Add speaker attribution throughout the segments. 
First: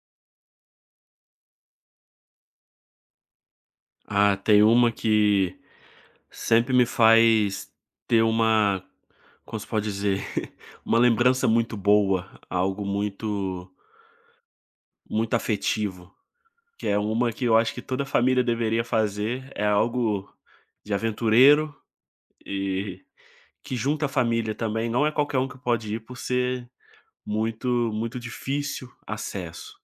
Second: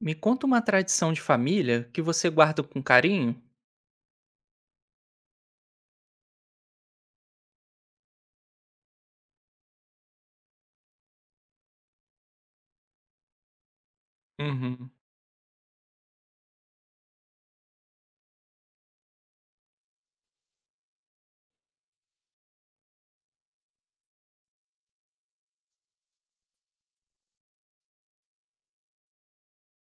Speaker 1: Me conta uma tradição de família que você guarda com carinho.
Speaker 2: Ah, tem uma que sempre me faz ter uma, como se pode dizer? Uma lembrança muito boa, algo muito
Speaker 1: Uhum.
Speaker 2: muito afetivo, que é uma que eu acho que toda família deveria fazer, é algo de aventureiro e que junta a família também, não é qualquer um que pode ir por ser muito muito difícil acesso.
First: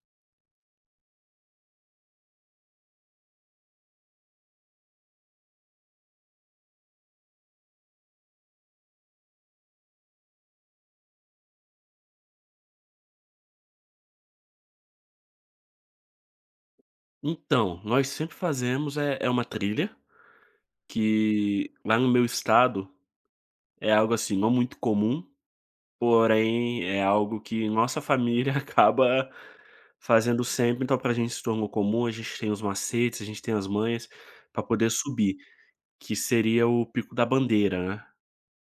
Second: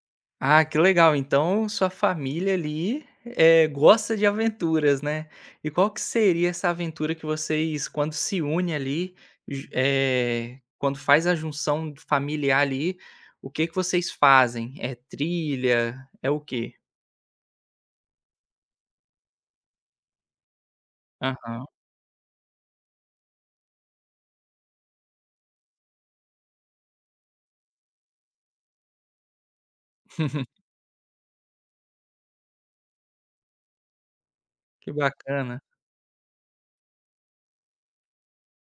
Speaker 1: Ah, que legal. Então sua família ali, gosta de aventuras, né. E qual que seria essa aventura que vocês, quando se une ali, quando faz a junção familiar ali, o que que vocês fazem? É trilha? É o quê?
Speaker 2: Então, nós sempre fazemos é uma trilha,
Speaker 1: Aham.
Speaker 2: que lá no meu estado é algo assim não muito comum. Porém, é algo que nossa família acaba fazendo sempre, então pra gente se tornou comum, a gente tem os macetes, a gente tem as manhas para poder
Speaker 1: Que
Speaker 2: subir,
Speaker 1: bacana.
Speaker 2: que seria o Pico da Bandeira, né,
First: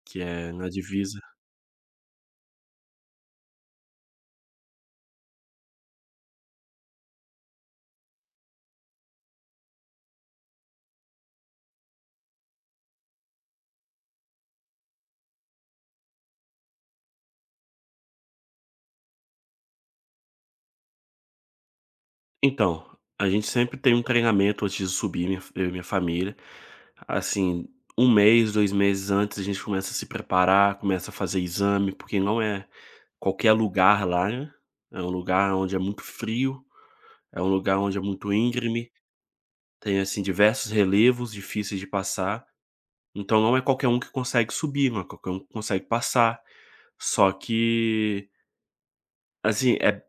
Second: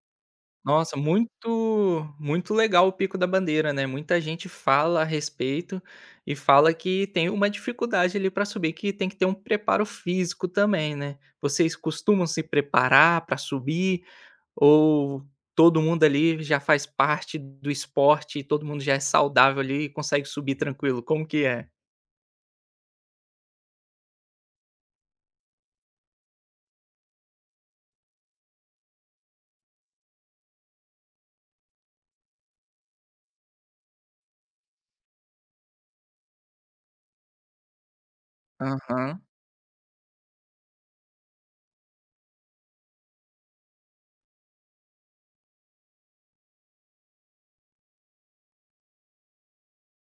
Speaker 2: que é na
Speaker 1: Nossa,
Speaker 2: divisa.
Speaker 1: muito legal o Pico da Bandeira, né, muita gente fala a respeito e fala que tem uma dificuldade ali para subir, que tem que ter um preparo físico também, né. Vocês costumam se preparar para subir ou todo mundo ali já faz parte do esporte e todo mundo já é saudável ali e consegue subir tranquilo, como que é?
Speaker 2: Então, a gente sempre tem um treinamento antes de subir, minha eu e minha família, assim, um mês, 2 meses antes a gente começa a se preparar, começa a fazer exame, porque não é qualquer lugar lá, né, é um lugar onde é muito frio, é um lugar onde é muito íngreme.
Speaker 1: Aham.
Speaker 2: Tem, assim, diversos relevos difíceis de passar, então não é qualquer um que consegue subir, não é qualquer um que consegue passar. Só que, assim, é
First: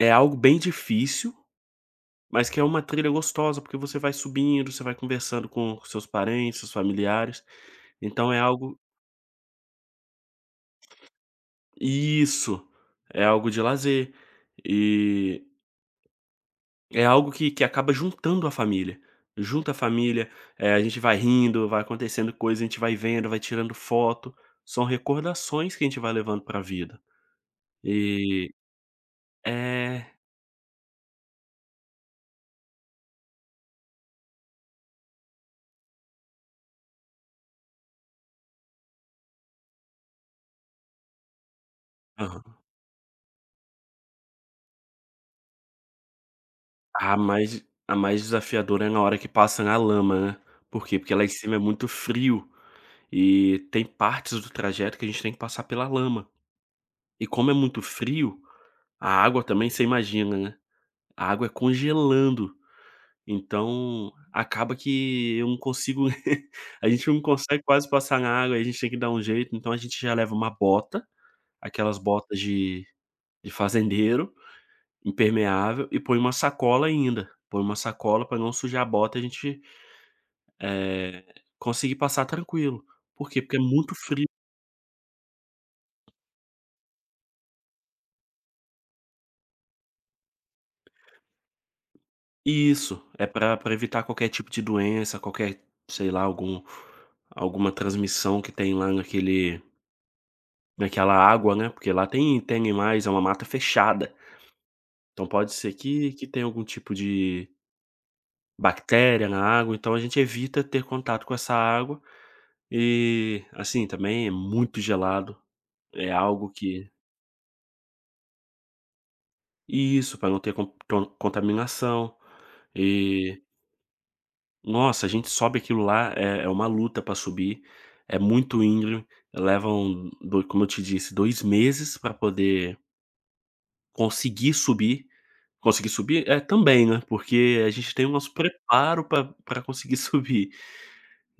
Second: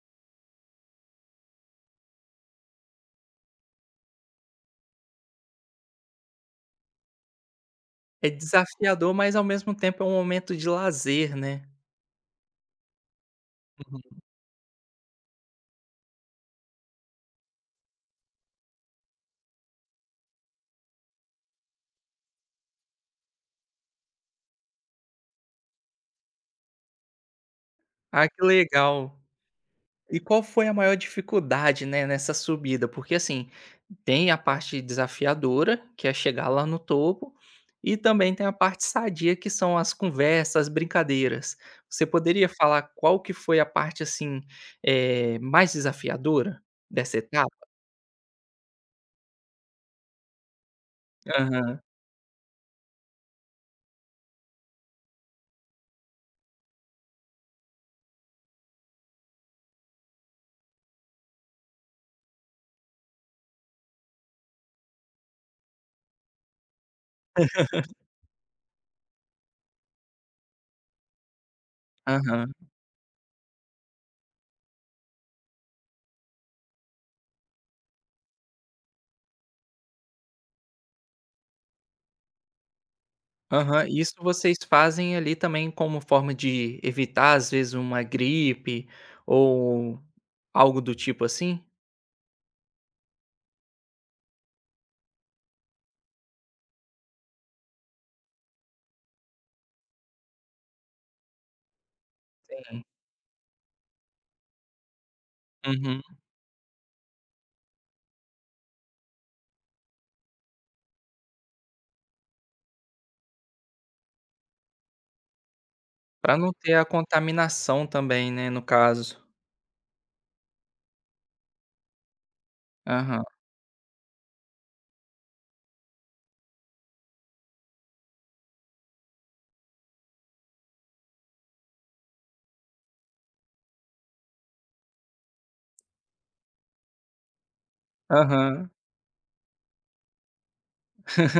Speaker 2: é algo bem difícil, mas que é uma trilha gostosa, porque você vai subindo, você vai conversando com seus parentes, seus familiares,
Speaker 1: É
Speaker 2: então é algo.
Speaker 1: desafiador, mas ao mesmo tempo é um momento de lazer, né.
Speaker 2: Isso, é algo de lazer.
Speaker 1: Uhum.
Speaker 2: E é algo que acaba juntando a família. Junta a família, a gente vai rindo, vai acontecendo coisa, a gente vai vendo, vai tirando foto. São recordações que a gente vai levando pra vida.
Speaker 1: Ah, que
Speaker 2: E
Speaker 1: legal.
Speaker 2: é.
Speaker 1: E qual foi a maior dificuldade, né, nessa subida? Porque assim, tem a parte desafiadora, que é chegar lá no topo, e também tem a parte sadia, que são as conversas, as brincadeiras. Você poderia
Speaker 2: Aham.
Speaker 1: falar qual que foi a parte assim, mais desafiadora
Speaker 2: A
Speaker 1: dessa etapa?
Speaker 2: mais a mais desafiadora é na hora que passa na lama, né. Por quê? Porque lá em cima é
Speaker 1: Aham,
Speaker 2: muito frio e tem partes do trajeto que a gente tem que passar pela lama. E como é muito frio, a água também, você imagina, né, a água é congelando. Então, acaba que eu não consigo, a gente não consegue quase passar na água, aí a gente tem que dar um jeito, então a gente já leva uma bota, aquelas botas
Speaker 1: aham,
Speaker 2: de fazendeiro, impermeável, e põe uma sacola ainda, põe uma sacola para não sujar a bota e a gente, eh, conseguir passar tranquilo. Por quê? Porque é
Speaker 1: aham.
Speaker 2: muito
Speaker 1: Isso
Speaker 2: frio.
Speaker 1: vocês fazem ali também como forma de evitar, às vezes, uma gripe ou algo do tipo assim?
Speaker 2: Isso, é para pra evitar qualquer tipo de doença, qualquer, sei lá, algum, alguma transmissão que tem lá naquele, daquela água, né, porque lá tem
Speaker 1: Sim.
Speaker 2: animais, é uma mata fechada, então pode ser
Speaker 1: Uhum.
Speaker 2: que tenha algum tipo de bactéria na água, então a gente evita ter contato com essa água e, assim, também é muito gelado, é
Speaker 1: Pra
Speaker 2: algo
Speaker 1: não ter a
Speaker 2: que,
Speaker 1: contaminação também, né, no caso.
Speaker 2: isso, para não ter contaminação
Speaker 1: Aham,
Speaker 2: e, nossa, a gente sobe aquilo lá, é uma luta para subir, é muito íngreme, levam do, como eu te disse, 2 meses para poder conseguir subir. Conseguir subir? É, também, né, porque a gente tem o nosso
Speaker 1: aham.
Speaker 2: preparo pra conseguir subir.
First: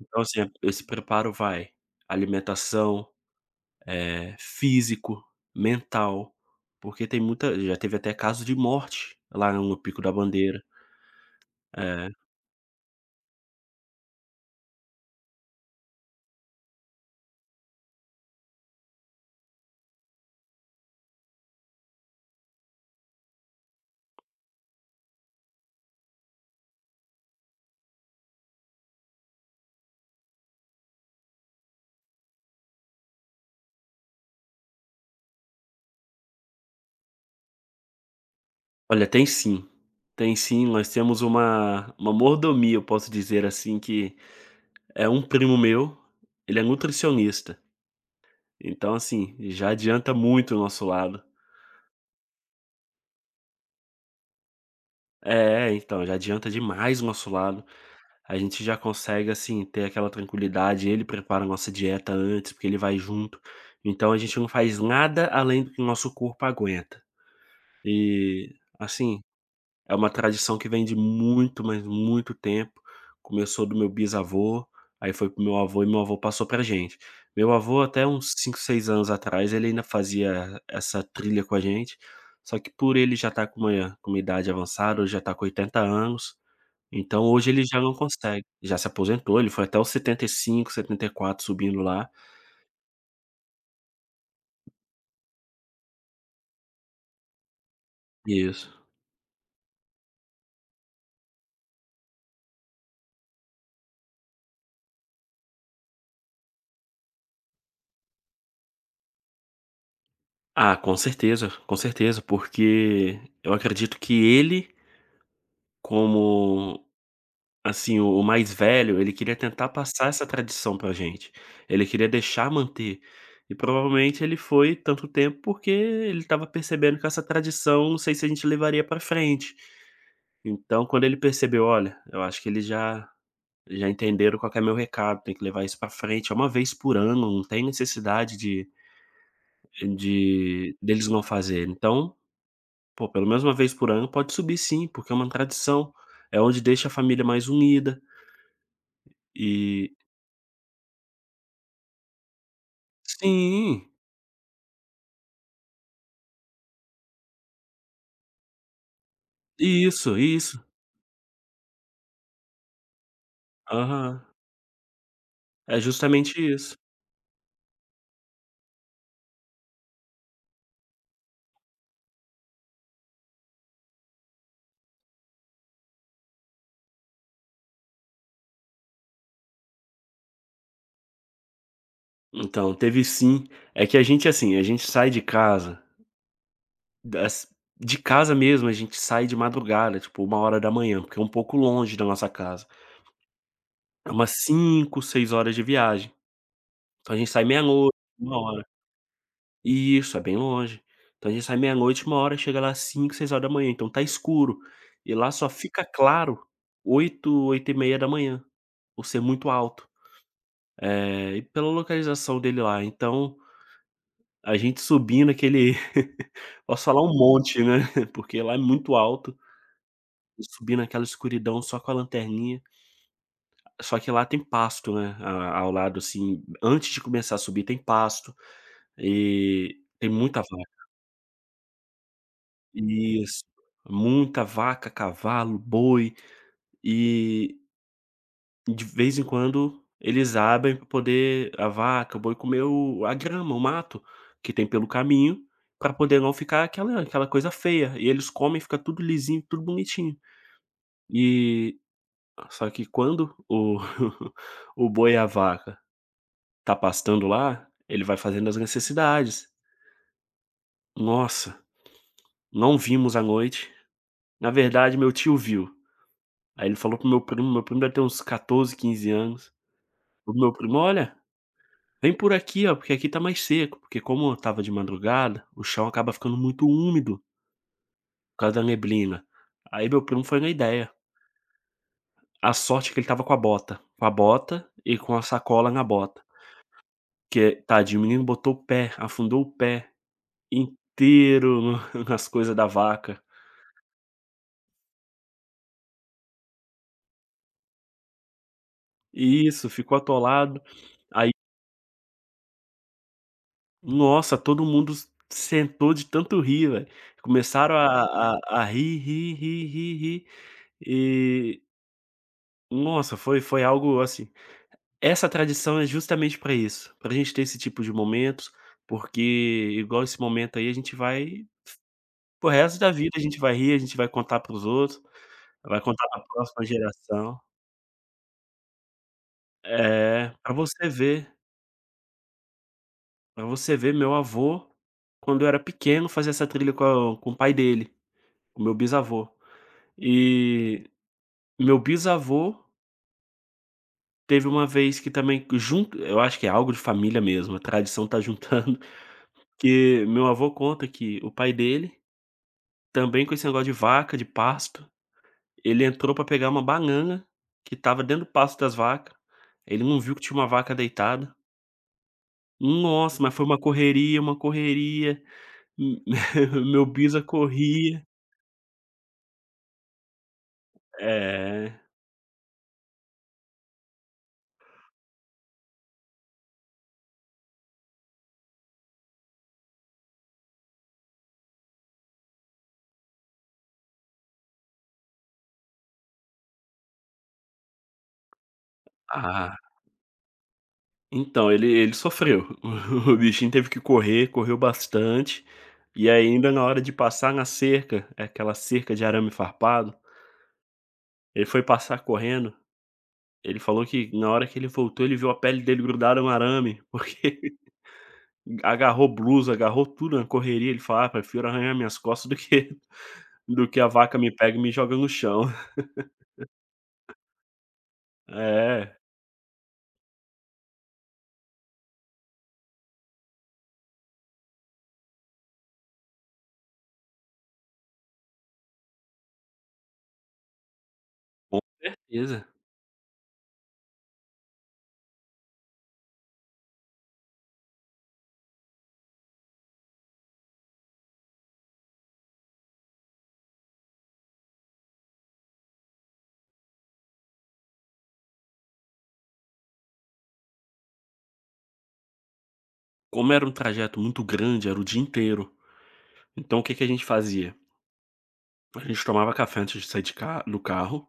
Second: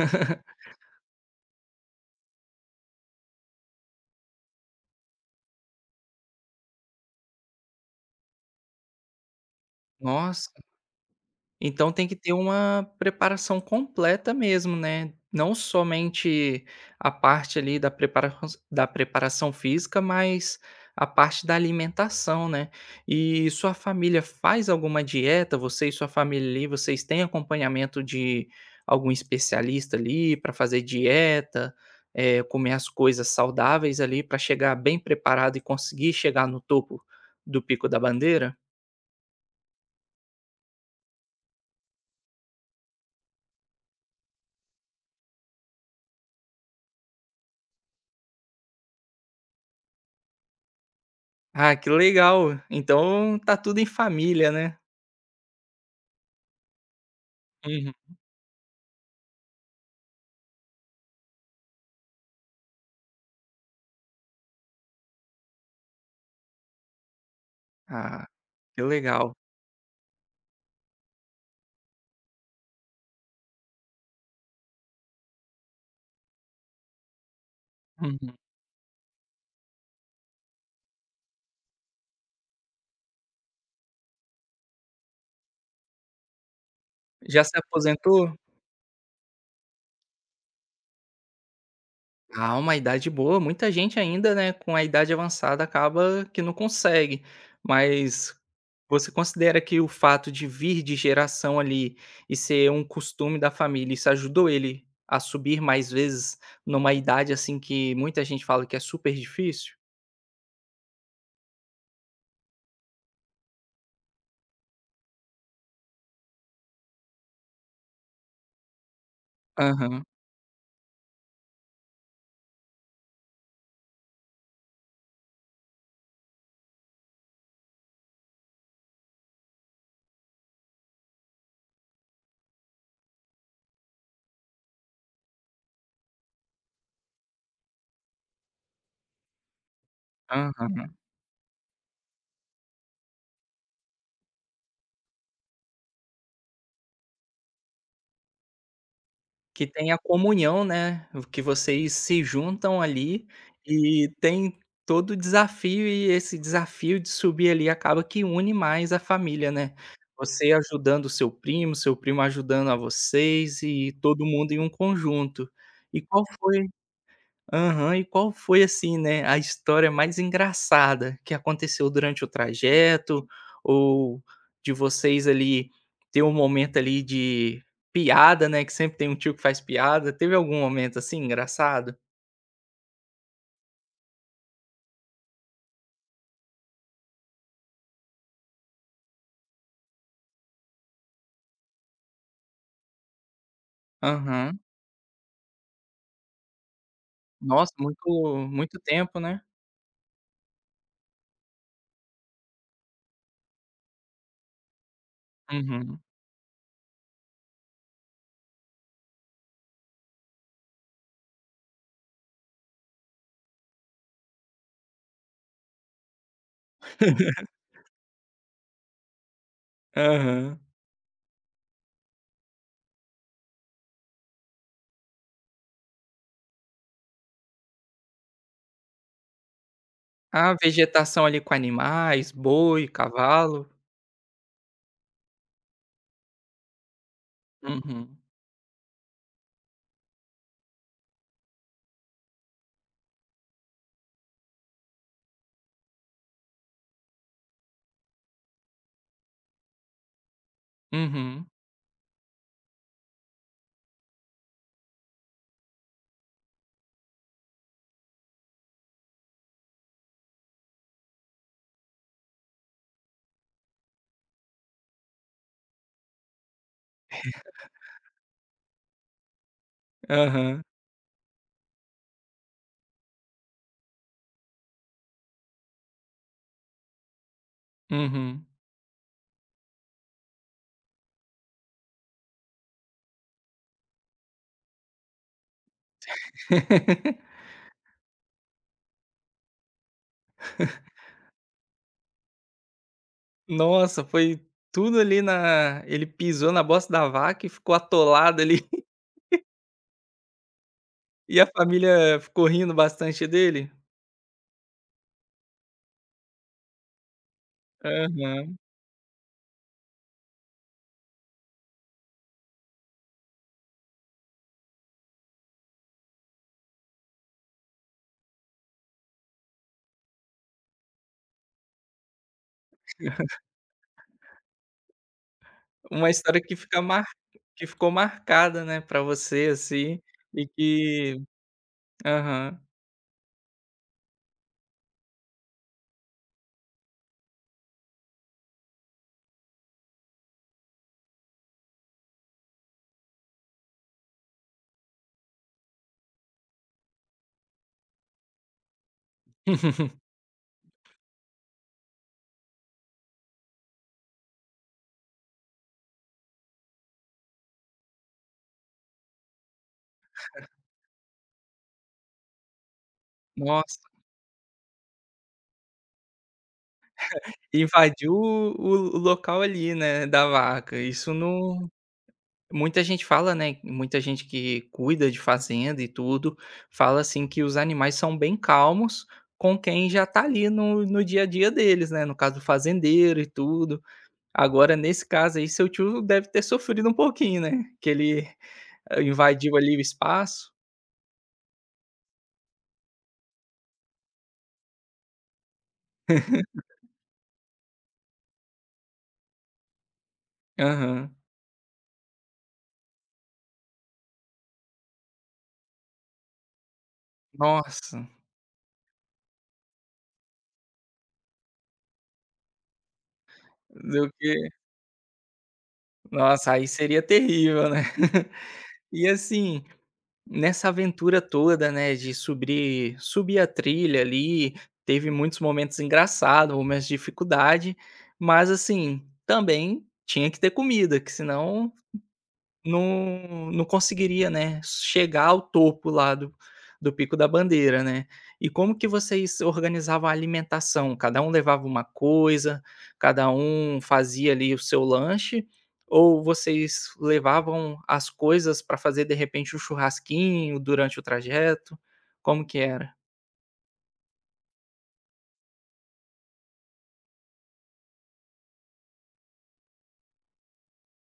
Speaker 2: Então, assim, esse preparo vai alimentação, físico, mental, porque tem muita já teve até caso de morte lá no Pico da
Speaker 1: Nossa.
Speaker 2: Bandeira.
Speaker 1: Então tem
Speaker 2: É.
Speaker 1: que ter uma preparação completa mesmo, né. Não somente a parte ali da preparaçãos da preparação física, mas a parte da alimentação, né. E sua família faz alguma dieta? Você e sua família ali, vocês têm acompanhamento de algum especialista ali para fazer dieta, comer as coisas saudáveis ali para chegar bem preparado e conseguir chegar no topo do Pico da Bandeira?
Speaker 2: Olha, tem sim, nós temos uma mordomia, eu posso dizer assim, que é um primo meu, ele é nutricionista, então, assim, já adianta muito o nosso lado.
Speaker 1: Ah, que legal. Então tá tudo em família, né?
Speaker 2: É, então, já adianta demais o nosso lado.
Speaker 1: Uhum.
Speaker 2: A gente já consegue, assim, ter aquela tranquilidade. Ele prepara a nossa dieta antes, porque ele vai junto. Então a gente não faz nada além do que o nosso corpo aguenta.
Speaker 1: Ah,
Speaker 2: E,
Speaker 1: que
Speaker 2: assim,
Speaker 1: legal.
Speaker 2: é uma tradição que vem de muito, mas muito tempo. Começou do meu bisavô, aí foi pro meu avô e meu avô passou pra gente. Meu avô, até uns
Speaker 1: Uhum.
Speaker 2: 5, 6 anos atrás, ele ainda fazia essa trilha com a gente. Só que por ele já estar com uma idade avançada, hoje já está com 80 anos, então
Speaker 1: Já
Speaker 2: hoje
Speaker 1: se
Speaker 2: ele já não
Speaker 1: aposentou?
Speaker 2: consegue, já se aposentou, ele foi até os 75, 74, subindo lá.
Speaker 1: Ah, uma idade boa. Muita gente ainda, né, com a idade avançada acaba que não consegue. Mas
Speaker 2: Isso.
Speaker 1: você considera que o fato de vir de geração ali e ser um costume da família, isso ajudou ele a subir mais vezes numa idade, assim, que muita gente fala que é super difícil?
Speaker 2: Ah, com certeza, porque eu acredito que ele, como, assim, o mais velho, ele queria tentar
Speaker 1: Aham,
Speaker 2: passar essa tradição pra gente, ele queria deixar manter. E provavelmente ele foi tanto tempo porque ele estava percebendo que essa tradição, não sei se a gente levaria pra frente. Então quando ele percebeu: "Olha, eu acho que ele já". Já entenderam qual que é meu recado, tem que levar isso pra frente, é uma vez por ano, não tem necessidade de
Speaker 1: aham.
Speaker 2: deles não fazerem. Então, pô, pelo menos uma vez por ano pode subir sim, porque é uma tradição, é onde deixa a família mais unida
Speaker 1: Que
Speaker 2: e...
Speaker 1: tem a comunhão, né, que vocês se juntam ali
Speaker 2: Sim,
Speaker 1: e tem todo o desafio e esse desafio de subir ali acaba que une mais a família, né.
Speaker 2: isso,
Speaker 1: Você
Speaker 2: isso.
Speaker 1: ajudando o seu primo ajudando a vocês e todo
Speaker 2: Aham.
Speaker 1: mundo em um conjunto.
Speaker 2: É
Speaker 1: E qual
Speaker 2: justamente
Speaker 1: foi
Speaker 2: isso.
Speaker 1: aham. E qual foi, assim, né, a história mais engraçada que aconteceu durante o trajeto, ou de vocês ali ter um momento ali de piada, né, que sempre tem um tio que faz piada. Teve algum momento, assim, engraçado?
Speaker 2: Então, teve sim. É que a gente, assim, a gente sai de casa, das de casa mesmo, a gente sai de madrugada, tipo uma hora da manhã, porque é um pouco longe da nossa casa. É umas
Speaker 1: Aham.
Speaker 2: 5, 6 horas de viagem. Então a gente sai
Speaker 1: Nossa,
Speaker 2: meia-noite,
Speaker 1: muito
Speaker 2: 13h.
Speaker 1: muito tempo, né?
Speaker 2: Isso, é bem longe. Então a gente sai meia-noite, uma hora, chega lá 5, 6 horas da manhã. Então tá escuro. E lá só fica
Speaker 1: Uhum.
Speaker 2: claro 8, 8h30 da manhã, por ser muito alto. E pela localização dele lá. Então, a gente subindo aquele, posso falar um monte, né, porque lá é muito alto, e
Speaker 1: Aham.
Speaker 2: subindo aquela escuridão só com a lanterninha. Só que lá tem pasto, né, a ao lado, assim, antes de começar a subir tem pasto, e tem muita
Speaker 1: A
Speaker 2: vaca.
Speaker 1: vegetação ali com animais, boi,
Speaker 2: Isso,
Speaker 1: cavalo.
Speaker 2: muita vaca, cavalo, boi, e
Speaker 1: Uhum.
Speaker 2: de vez em quando eles abrem para poder a vaca, o boi comer o a grama, o mato que tem pelo caminho, para poder não ficar aquela coisa feia, e eles comem, fica tudo lisinho, tudo bonitinho.
Speaker 1: Uhum.
Speaker 2: E só que quando o o boi e a vaca tá pastando lá, ele vai fazendo as necessidades. "Nossa, não vimos à noite. Na verdade, meu tio viu". Aí ele falou pro meu primo deve ter uns 14, 15 anos. O meu
Speaker 1: Aham.
Speaker 2: primo: "Olha, vem por aqui, ó, porque aqui tá mais seco". Porque como estava de madrugada, o chão acaba ficando muito úmido
Speaker 1: Uhum.
Speaker 2: por causa da neblina. Aí meu primo foi na ideia. A sorte é que ele estava com a bota e com a sacola na bota, porque tadinho, o menino botou o pé, afundou o pé inteiro no nas coisas da vaca.
Speaker 1: Nossa, foi tudo ali na ele pisou na bosta da vaca e ficou atolado ali,
Speaker 2: Isso, ficou atolado. Aí,
Speaker 1: e a família ficou rindo bastante dele?
Speaker 2: nossa, todo mundo s sentou de tanto rir, velho. Começaram a
Speaker 1: Aham.
Speaker 2: a a rir, rir, rir, rir, rir e, nossa, foi algo assim, essa tradição é justamente para isso, pra gente ter esse tipo de momentos, porque igual esse momento aí, a gente vai pro resto da vida, a gente vai rir, a gente vai contar para os outros, vai contar
Speaker 1: Uma
Speaker 2: pra
Speaker 1: história que
Speaker 2: próxima
Speaker 1: fica mar
Speaker 2: geração.
Speaker 1: que ficou marcada, né, pra você, assim,
Speaker 2: É,
Speaker 1: e
Speaker 2: pra você
Speaker 1: que
Speaker 2: ver,
Speaker 1: aham.
Speaker 2: pra você ver, meu avô, quando eu era pequeno, fazia essa trilha com o pai dele. O meu bisavô. E meu bisavô teve uma vez que também junto, eu acho que é algo de família mesmo, a tradição tá juntando, que meu avô conta que o pai dele, também com esse negócio de vaca, de pasto, ele entrou pra pegar uma banana que estava dentro do pasto das vacas, ele não viu que tinha uma vaca deitada. Nossa, mas foi
Speaker 1: Nossa,
Speaker 2: uma correria, meu bisa corria.
Speaker 1: invadiu o local ali, né, da vaca, isso não.
Speaker 2: É.
Speaker 1: Muita gente fala, né, muita gente que cuida de fazenda e tudo, fala assim que os animais são bem calmos com quem já tá ali no dia a dia deles, né, no caso do fazendeiro e tudo. Agora nesse caso aí, seu tio deve ter sofrido um pouquinho, né, que ele invadiu
Speaker 2: Ah.
Speaker 1: ali o espaço.
Speaker 2: Então, ele ele sofreu. O bichinho teve que correr, correu bastante, e ainda na hora de passar na cerca, é aquela cerca de arame farpado,
Speaker 1: Aham.
Speaker 2: ele foi passar correndo, ele falou que na hora que ele voltou ele viu a pele dele grudada no arame, porque
Speaker 1: Nossa,
Speaker 2: agarrou blusa, agarrou tudo na correria, ele falou: "Ah, prefiro arranhar minhas costas do que do que a
Speaker 1: do
Speaker 2: vaca me
Speaker 1: que
Speaker 2: pega e me joga no chão".
Speaker 1: nossa, aí seria terrível, né.
Speaker 2: É,
Speaker 1: E assim nessa aventura toda, né, de subir a trilha ali, teve muitos momentos engraçados, momentos de dificuldade, mas assim, também tinha que ter comida, que
Speaker 2: com
Speaker 1: senão
Speaker 2: certeza.
Speaker 1: não não conseguiria, né, chegar ao topo lá do do Pico da Bandeira, né. E como que vocês organizavam a alimentação? Cada um levava uma coisa, cada um fazia ali o seu lanche, ou vocês levavam as coisas para fazer, de repente, um churrasquinho durante o trajeto? Como que era?
Speaker 2: Como era um trajeto muito grande, era o dia inteiro, então o que que a gente fazia? A gente tomava café antes de sair de ca do carro,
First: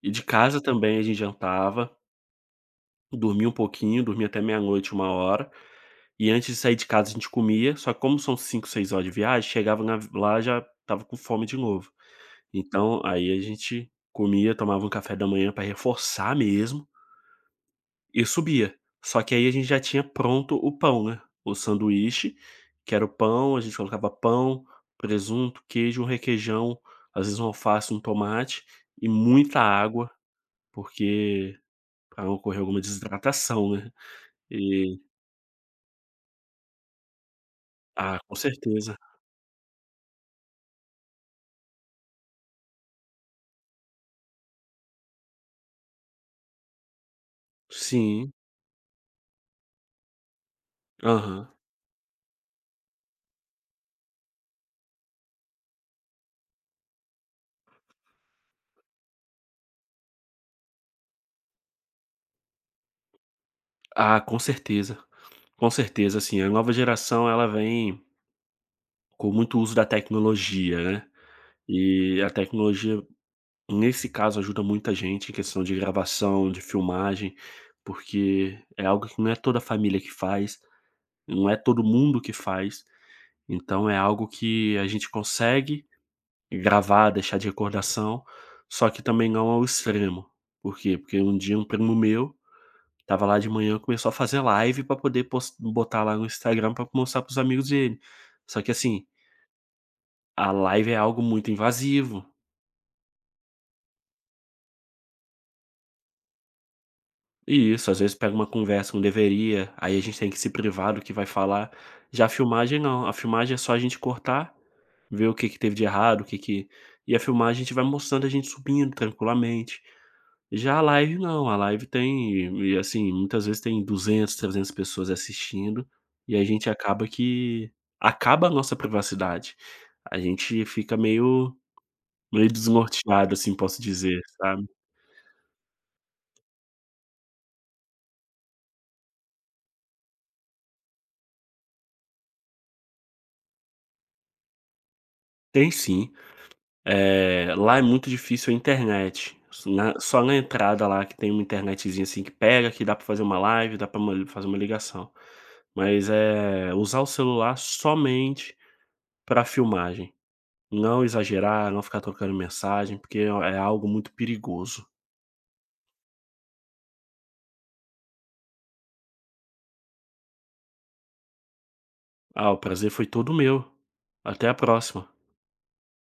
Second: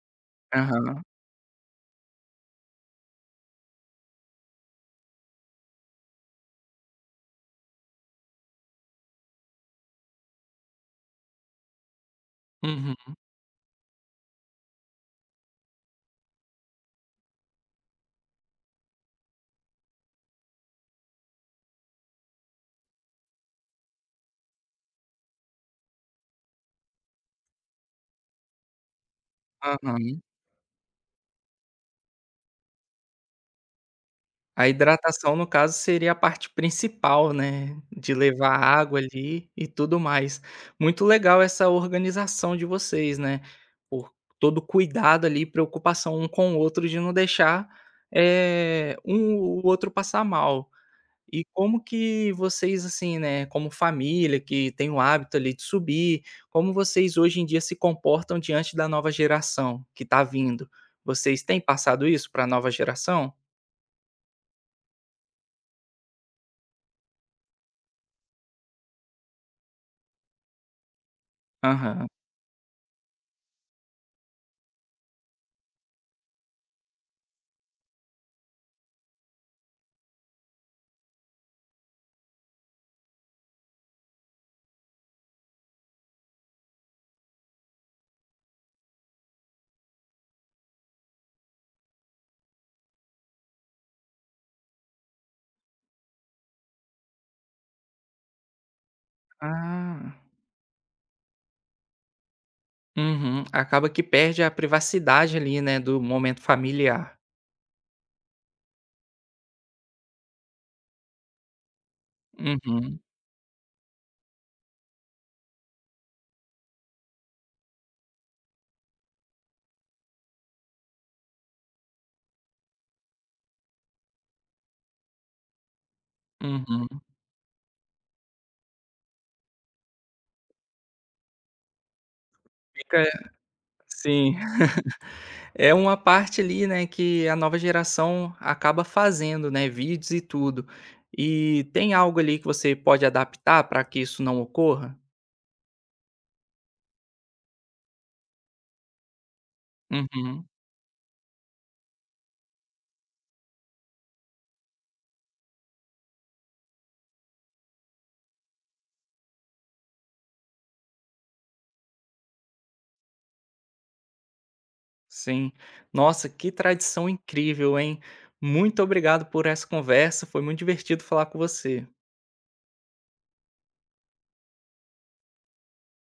Speaker 2: e de casa também
Speaker 1: Aham.
Speaker 2: a gente jantava, dormia um pouquinho, dormia até meia-noite, uma hora e antes de sair de casa a gente comia, só que como são 5 6 horas de viagem, chegava na lá já tava com fome de novo. Então
Speaker 1: Uhum.
Speaker 2: aí a gente comia, tomava um café da manhã para reforçar mesmo e subia. Só que aí a gente já tinha pronto o pão, né, o sanduíche, que era o pão, a gente colocava pão, presunto, queijo, um requeijão, às vezes um alface, um tomate e muita água,
Speaker 1: Aham.
Speaker 2: porque para não ocorrer alguma desidratação, né.
Speaker 1: A
Speaker 2: E
Speaker 1: hidratação, no caso, seria a parte principal, né, de
Speaker 2: ah, com
Speaker 1: levar
Speaker 2: certeza.
Speaker 1: água ali e tudo mais. Muito legal essa organização de vocês, né, por todo cuidado ali, preocupação um com o outro de não deixar,
Speaker 2: Sim.
Speaker 1: um o outro passar mal. E
Speaker 2: Aham.
Speaker 1: como que vocês, assim, né, como família que tem o hábito ali de subir, como vocês hoje em dia se comportam diante da nova geração que está vindo? Vocês têm passado isso para a nova geração?
Speaker 2: Ah, com certeza, assim, a nova geração ela vem com muito uso da tecnologia, né,
Speaker 1: Aham.
Speaker 2: e a tecnologia, nesse caso, ajuda muita gente em questão de gravação, de filmagem, porque é algo que não é toda a família que faz, não é todo mundo que faz, então é algo que a gente consegue gravar, deixar de recordação, só que também não ao extremo. Por quê? Porque um dia um primo meu tava lá de manhã, começou a fazer live para poder pos botar lá no Instagram para mostrar para os amigos dele. Só que assim,
Speaker 1: Ah.
Speaker 2: a live é algo muito invasivo.
Speaker 1: Uhum. Acaba que perde a privacidade ali, né, do momento familiar.
Speaker 2: E isso, às vezes pega uma conversa que não deveria, aí a gente tem que se privar do que vai falar. Já a filmagem
Speaker 1: Uhum,
Speaker 2: não, a filmagem é só a gente cortar, ver o que que teve de errado, o que que... E a filmagem a gente vai mostrando a gente subindo tranquilamente. Já a live não, a live tem, e assim, muitas vezes tem 200, 300 pessoas assistindo, e a gente
Speaker 1: uhum.
Speaker 2: acaba que acaba a nossa privacidade. A gente fica meio meio
Speaker 1: Fica
Speaker 2: desnorteado, assim, posso dizer,
Speaker 1: sim.
Speaker 2: sabe?
Speaker 1: É uma parte ali, né, que a nova geração acaba fazendo, né, vídeos e tudo. E tem algo ali que você pode adaptar para que isso não ocorra?
Speaker 2: Tem sim. Lá é muito difícil a internet. Na Só na
Speaker 1: Uhum,
Speaker 2: entrada lá que tem uma internetzinha, assim, que pega, que dá pra fazer uma live, dá pra uma fazer uma ligação. Mas é usar o celular somente pra filmagem. Não exagerar, não ficar trocando mensagem, porque é algo muito perigoso.
Speaker 1: sim. Nossa, que tradição incrível, hein. Muito obrigado por essa conversa, foi muito divertido falar com você.
Speaker 2: Ah, o prazer foi todo meu. Até a próxima.